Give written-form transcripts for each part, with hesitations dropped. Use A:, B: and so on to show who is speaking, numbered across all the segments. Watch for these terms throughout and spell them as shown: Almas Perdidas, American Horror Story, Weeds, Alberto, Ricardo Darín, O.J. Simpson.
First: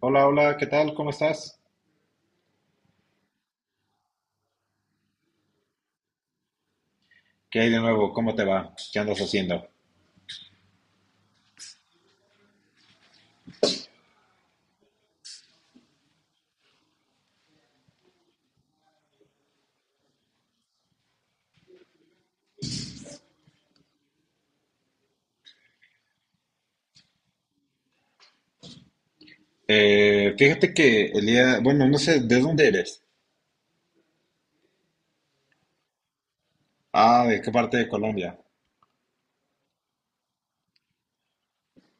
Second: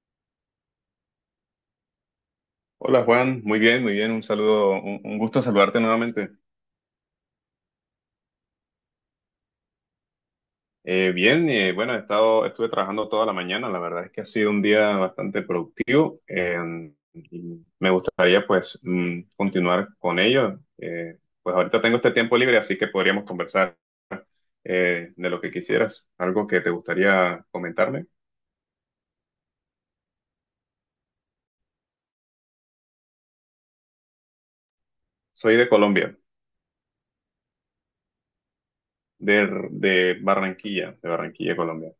A: Hola, hola, ¿qué tal? ¿Cómo estás?
B: Hola Juan, muy bien, un saludo, un gusto saludarte nuevamente.
A: ¿Qué hay de nuevo? ¿Cómo te va? ¿Qué andas haciendo?
B: Bien, bueno, estuve trabajando toda la mañana, la verdad es que ha sido un día bastante productivo y me gustaría pues continuar con ello. Pues ahorita tengo este tiempo libre, así que podríamos conversar de lo que quisieras, algo que te gustaría comentarme.
A: Fíjate que el día, bueno, no sé, ¿de dónde eres?
B: Soy de Colombia,
A: Ah, ¿de qué parte de Colombia?
B: de Barranquilla, de Barranquilla, Colombia.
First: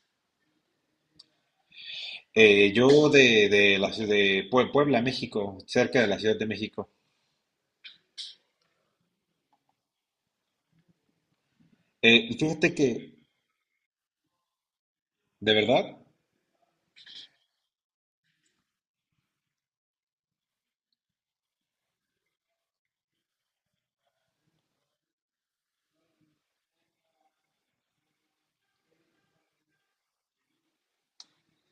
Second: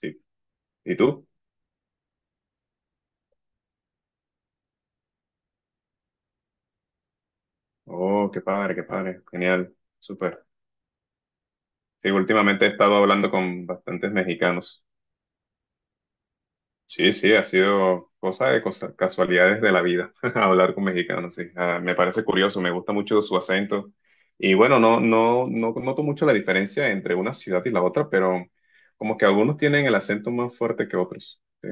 B: Sí. ¿Y tú?
A: Yo de la ciudad de Puebla, México, cerca de la Ciudad de México.
B: Oh, qué padre, genial, súper. Sí, últimamente he
A: Fíjate que,
B: estado hablando con bastantes mexicanos.
A: ¿de verdad?
B: Sí, sí, ha sido casualidades de la vida hablar con mexicanos, sí. Ah, me parece curioso, me gusta mucho su acento. Y bueno, no noto mucho la diferencia entre una ciudad y la otra, pero como que algunos tienen el acento más fuerte que otros. Sí.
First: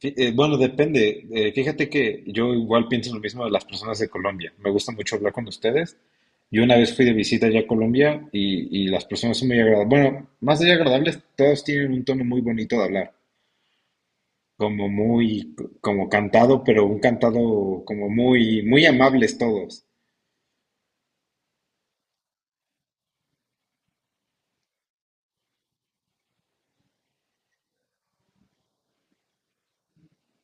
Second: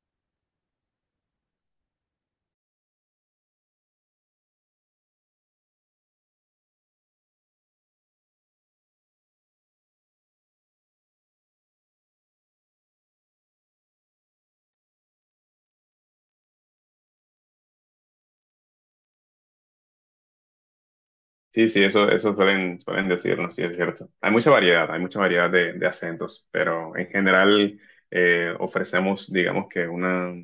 A: Bueno, depende. Fíjate que yo igual pienso lo mismo de las personas de Colombia. Me gusta mucho hablar con ustedes. Yo una vez fui de visita ya a Colombia y las personas son muy agradables. Bueno, más allá de agradables, todos tienen un tono muy bonito de hablar. Como muy, como cantado, pero un cantado como muy, muy amables todos.
B: Sí, sí, eso suelen decirnos, sí, es cierto. Hay mucha variedad de acentos, pero en general ofrecemos, digamos que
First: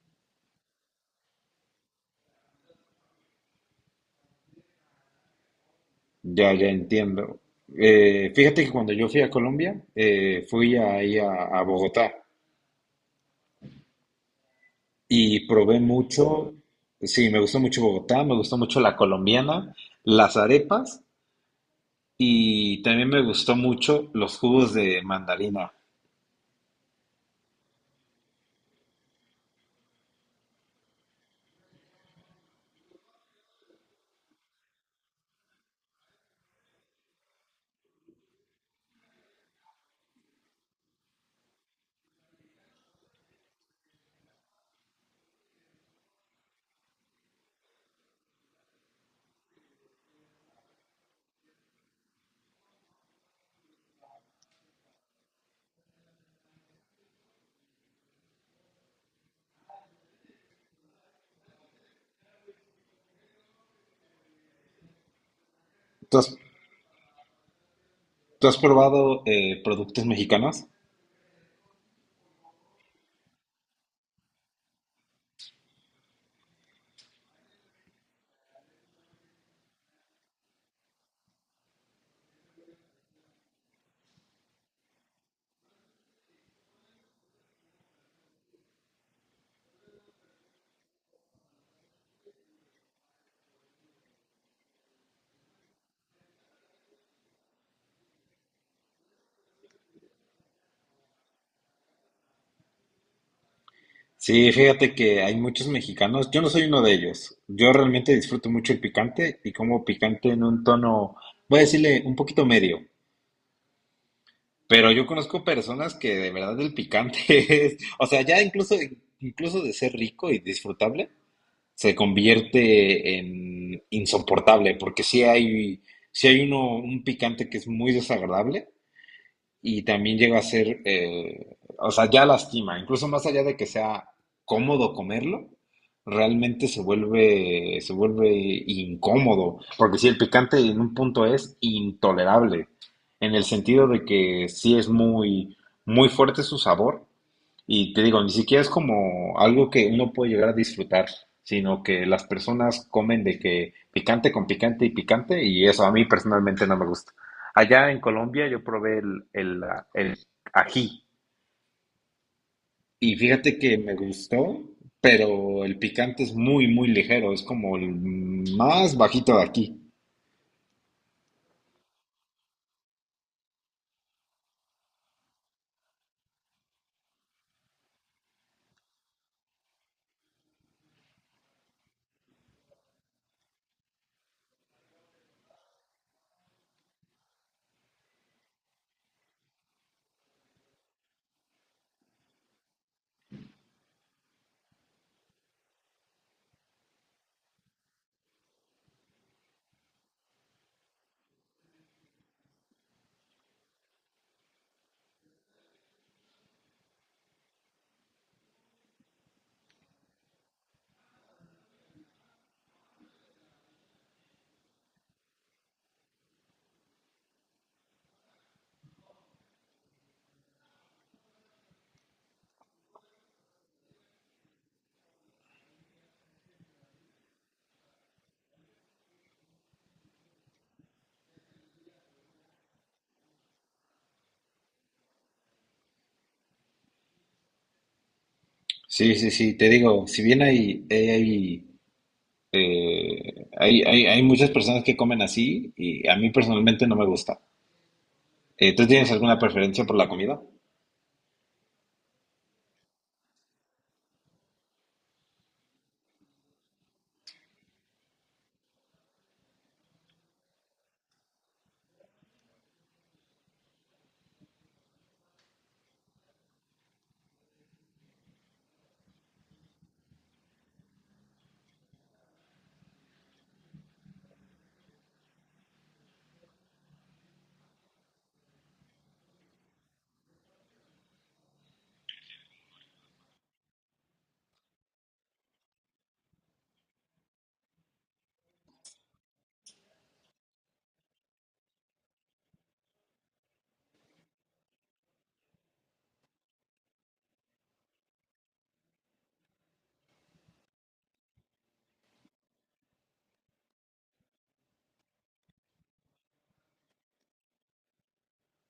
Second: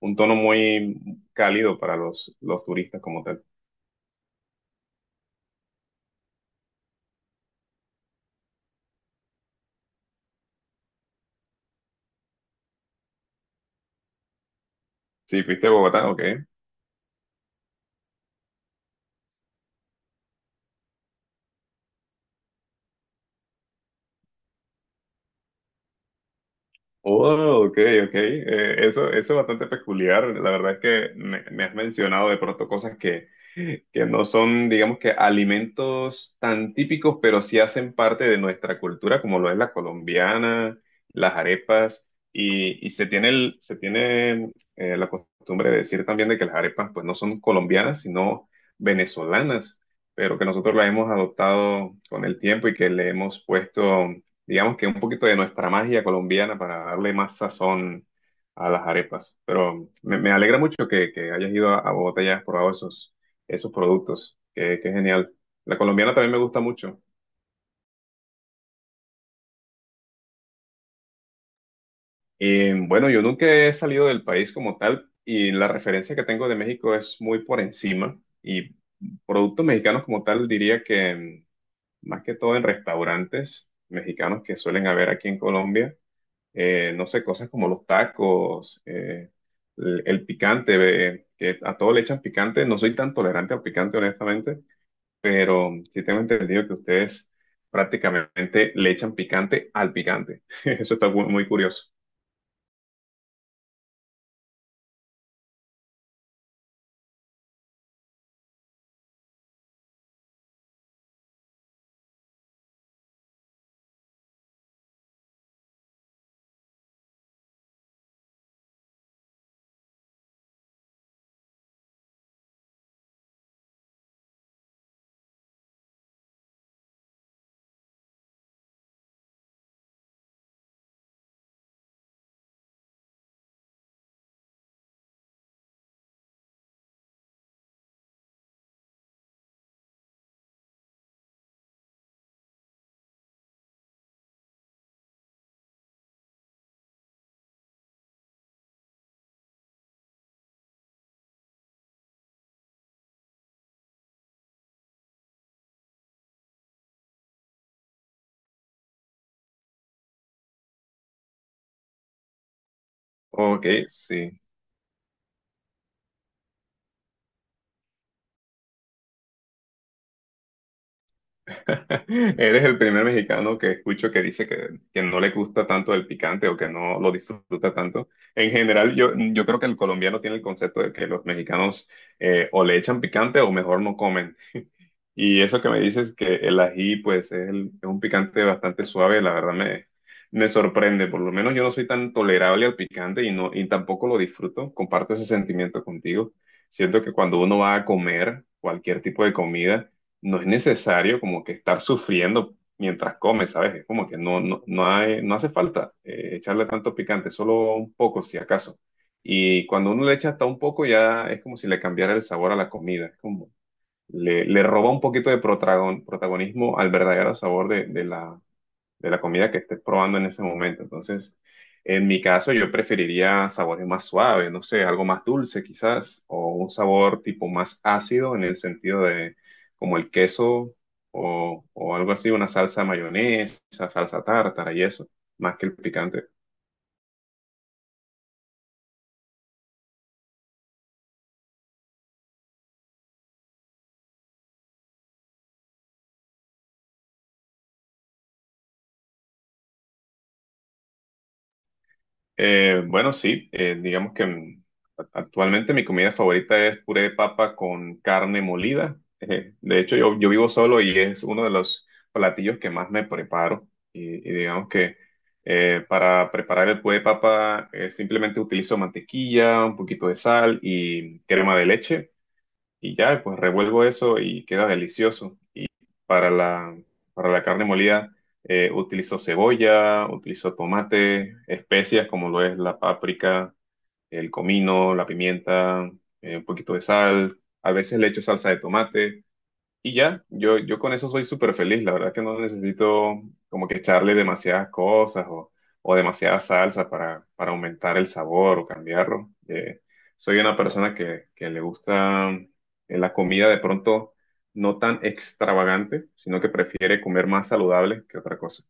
B: un tono muy cálido para los turistas como tal.
A: Ya, ya entiendo. Fíjate que cuando yo fui a Colombia, fui ahí a Bogotá.
B: Sí,
A: Y
B: fuiste a
A: probé
B: Bogotá, ok.
A: mucho, sí, me gustó mucho Bogotá, me gustó mucho la colombiana, las arepas y también me gustó mucho los jugos de mandarina.
B: Oh, ok, ok. Eso, eso es bastante peculiar. La verdad es que me has mencionado de pronto cosas que no son, digamos que, alimentos tan típicos, pero sí hacen parte de nuestra cultura, como lo es la colombiana, las arepas, y se tiene, se tiene la costumbre de decir también de que las arepas, pues, no son colombianas, sino venezolanas, pero que nosotros las hemos adoptado con el tiempo y que le hemos puesto digamos que un poquito de nuestra magia colombiana para darle más sazón a las arepas. Pero me alegra mucho que hayas ido a Bogotá y hayas probado esos, esos productos. Qué, qué genial. La colombiana
A: ¿Tú
B: también
A: has,
B: me gusta mucho.
A: tú has probado productos mexicanos?
B: Y bueno, yo nunca he salido del país como tal y la referencia que tengo de México es muy por encima. Y productos mexicanos como tal diría que más que todo en restaurantes mexicanos que suelen haber aquí en Colombia. No sé, cosas como los tacos, el picante, que a todo le echan picante. No soy tan tolerante al picante, honestamente, pero sí tengo entendido que ustedes prácticamente le echan picante al picante. Eso está muy muy curioso.
A: Sí, fíjate que hay muchos mexicanos, yo no soy uno de ellos. Yo realmente disfruto mucho el picante y como picante en un tono, voy a decirle un poquito medio, pero yo conozco personas que de verdad el picante es, o sea, ya incluso, incluso de ser rico y disfrutable. Se convierte en insoportable, porque sí hay uno, un picante que es muy desagradable y también llega a ser, o sea, ya lastima, incluso más allá de que sea cómodo comerlo, realmente se vuelve incómodo, porque sí, el picante en un punto es intolerable, en el sentido de que sí es muy, muy fuerte su sabor y te digo, ni siquiera es como algo que uno puede llegar a disfrutar, sino que las personas comen de que picante con picante y picante, y eso a mí personalmente no me gusta. Allá en Colombia yo probé el ají, y fíjate
B: Ok,
A: que me
B: sí.
A: gustó, pero el picante es muy, muy ligero, es como el más bajito de aquí.
B: Eres el primer mexicano que escucho que dice que no le gusta tanto el picante o que no lo disfruta tanto. En general, yo creo que el colombiano tiene el concepto de que los mexicanos o le echan picante o mejor no comen. Y eso que me dices que el ají, pues es, es un picante bastante suave, la verdad me sorprende. Por lo menos yo no soy tan tolerable al picante y, no, y tampoco lo disfruto. Comparto ese sentimiento contigo. Siento que cuando uno va a comer cualquier tipo de comida, no es necesario como que estar sufriendo mientras come, ¿sabes? Es como que no hay, no hace falta echarle tanto picante, solo un poco si acaso. Y cuando uno le echa hasta un poco, ya es como si le cambiara el sabor a la comida. Es como le roba un poquito de protagonismo al verdadero sabor de de la comida que estés probando en ese momento. Entonces, en mi caso, yo preferiría sabores más suaves, no sé, algo más dulce quizás, o un sabor tipo más ácido en el sentido de como el queso o algo así, una salsa mayonesa, salsa tártara y eso, más que el picante.
A: Sí, sí, sí, te digo, si bien hay muchas personas que comen así, y a mí personalmente no me gusta. ¿Tú tienes alguna preferencia por la comida?
B: Bueno, sí, digamos que actualmente mi comida favorita es puré de papa con carne molida. De hecho, yo vivo solo y es uno de los platillos que más me preparo. Y digamos que para preparar el puré de papa simplemente utilizo mantequilla, un poquito de sal y crema de leche y ya, pues revuelvo eso y queda delicioso para para la carne molida utilizo cebolla, utilizo tomate, especias como lo es la páprica, el comino, la pimienta, un poquito de sal. A veces le echo salsa de tomate. Y ya, yo con eso soy súper feliz. La verdad que no necesito como que echarle demasiadas cosas o demasiada salsa para aumentar el sabor o cambiarlo. Soy una persona que le gusta la comida de pronto no tan extravagante, sino que prefiere comer más saludable que otra cosa.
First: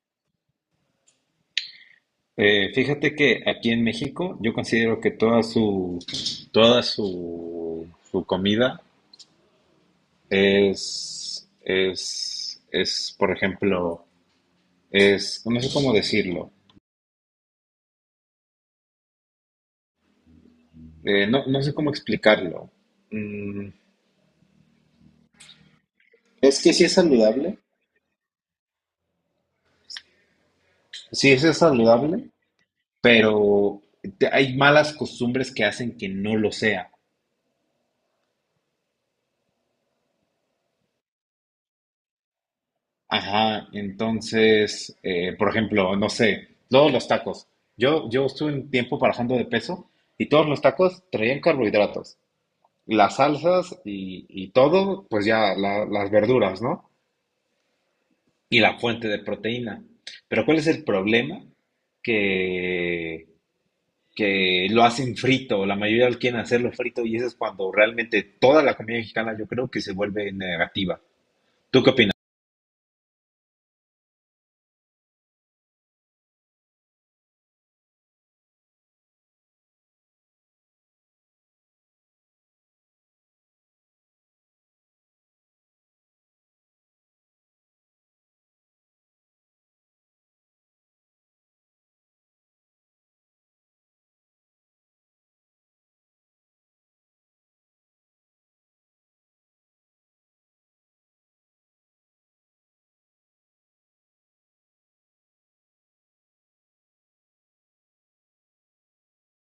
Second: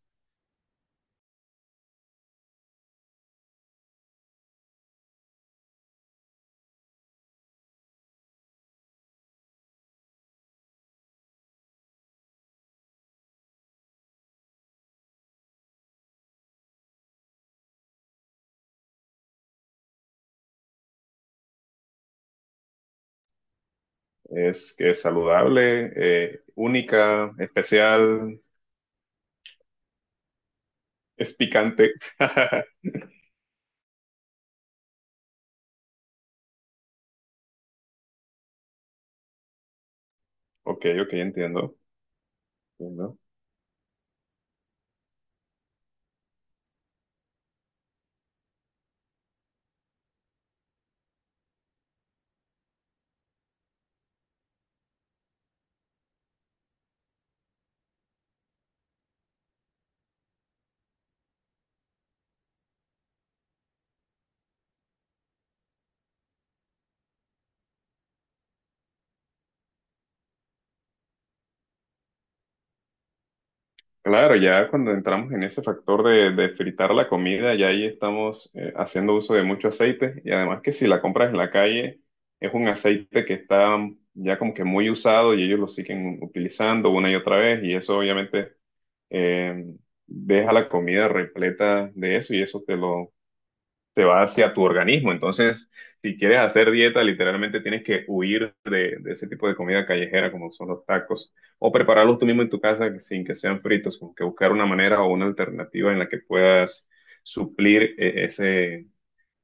A: Fíjate que aquí en México yo considero que toda su, su comida es, por ejemplo, es, no sé cómo decirlo, no sé cómo explicarlo. Mm,
B: Es que es saludable,
A: Es que sí es
B: única,
A: saludable.
B: especial,
A: Sí,
B: es
A: eso es
B: picante.
A: saludable, pero hay malas costumbres que hacen que no lo sea.
B: Ok, ok, entiendo. Entiendo.
A: Ajá, entonces, por ejemplo, no sé, todos los tacos. Yo estuve un tiempo bajando de peso y todos los tacos traían carbohidratos. Las salsas y todo, pues ya las verduras, ¿no? Y la fuente de proteína. Pero ¿cuál es el problema? Que, que lo hacen frito, la mayoría lo quieren hacerlo frito y eso es cuando realmente toda la comida mexicana yo creo que se vuelve negativa. ¿Tú qué opinas?
B: Claro, ya cuando entramos en ese factor de fritar la comida, ya ahí estamos haciendo uso de mucho aceite y además que si la compras en la calle es un aceite que está ya como que muy usado y ellos lo siguen utilizando una y otra vez y eso obviamente eh, deja la comida repleta de eso y eso te lo se va hacia tu organismo. Entonces, si quieres hacer dieta, literalmente tienes que huir de ese tipo de comida callejera como son los tacos o prepararlos tú mismo en tu casa sin que sean fritos, como que buscar una manera o una alternativa en la que puedas suplir eh, ese,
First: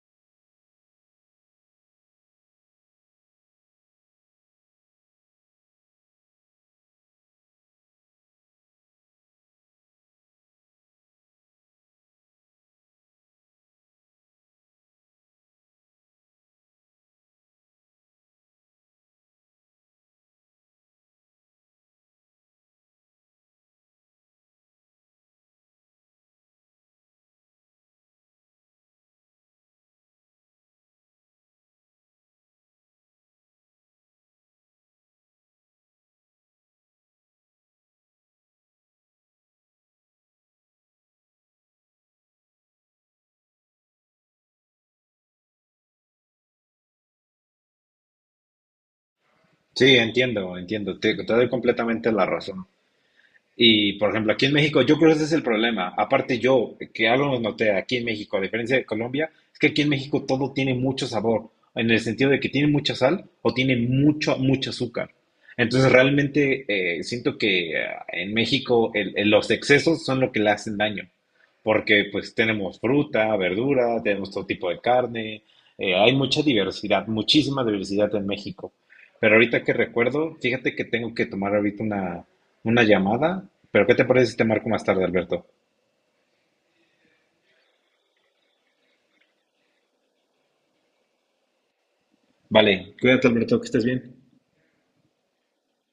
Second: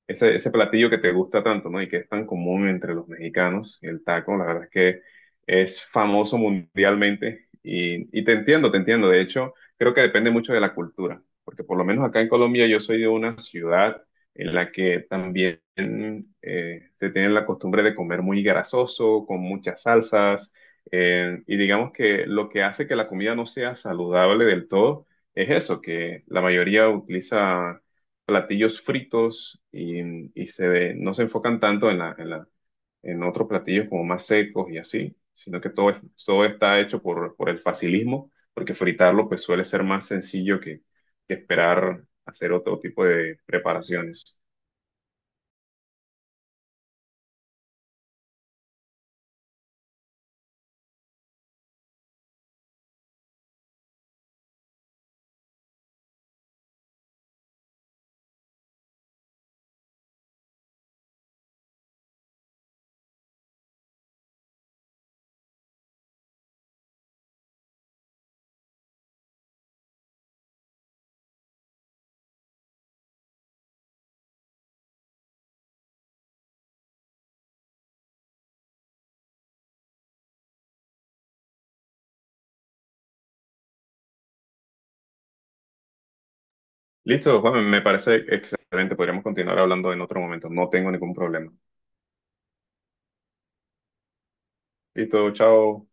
B: ese, ese platillo que te gusta tanto, ¿no? Y que es tan común entre los mexicanos, el taco, la verdad es que es famoso mundialmente y te entiendo, te entiendo. De hecho, creo que depende mucho de la cultura, porque por lo menos acá en Colombia yo soy de una ciudad en la que también se tiene la costumbre de comer muy grasoso, con muchas salsas, y digamos que lo que hace que la comida no sea saludable del todo es eso, que la mayoría utiliza platillos fritos y se ve, no se enfocan tanto en en otros platillos como más secos y así, sino que todo, todo está hecho por el facilismo, porque fritarlo pues suele ser más sencillo que esperar hacer otro tipo de preparaciones.
A: Sí, entiendo, entiendo, te doy completamente la razón. Y, por ejemplo, aquí en México, yo creo que ese es el problema. Aparte yo, que algo lo noté aquí en México, a diferencia de Colombia, es que aquí en México todo tiene mucho sabor, en el sentido de que tiene mucha sal o tiene mucho, mucho azúcar. Entonces, realmente siento que en México los excesos son lo que le hacen daño, porque pues tenemos fruta, verdura, tenemos todo tipo de carne, hay mucha diversidad, muchísima diversidad en México. Pero ahorita que recuerdo, fíjate que tengo que tomar ahorita ¿una llamada? ¿Pero qué te parece si te marco más tarde, Alberto?
B: Listo, Juan, me parece excelente. Podríamos continuar hablando en otro momento. No tengo ningún problema.
A: Vale, cuídate Alberto, que estés bien.
B: Listo, chao.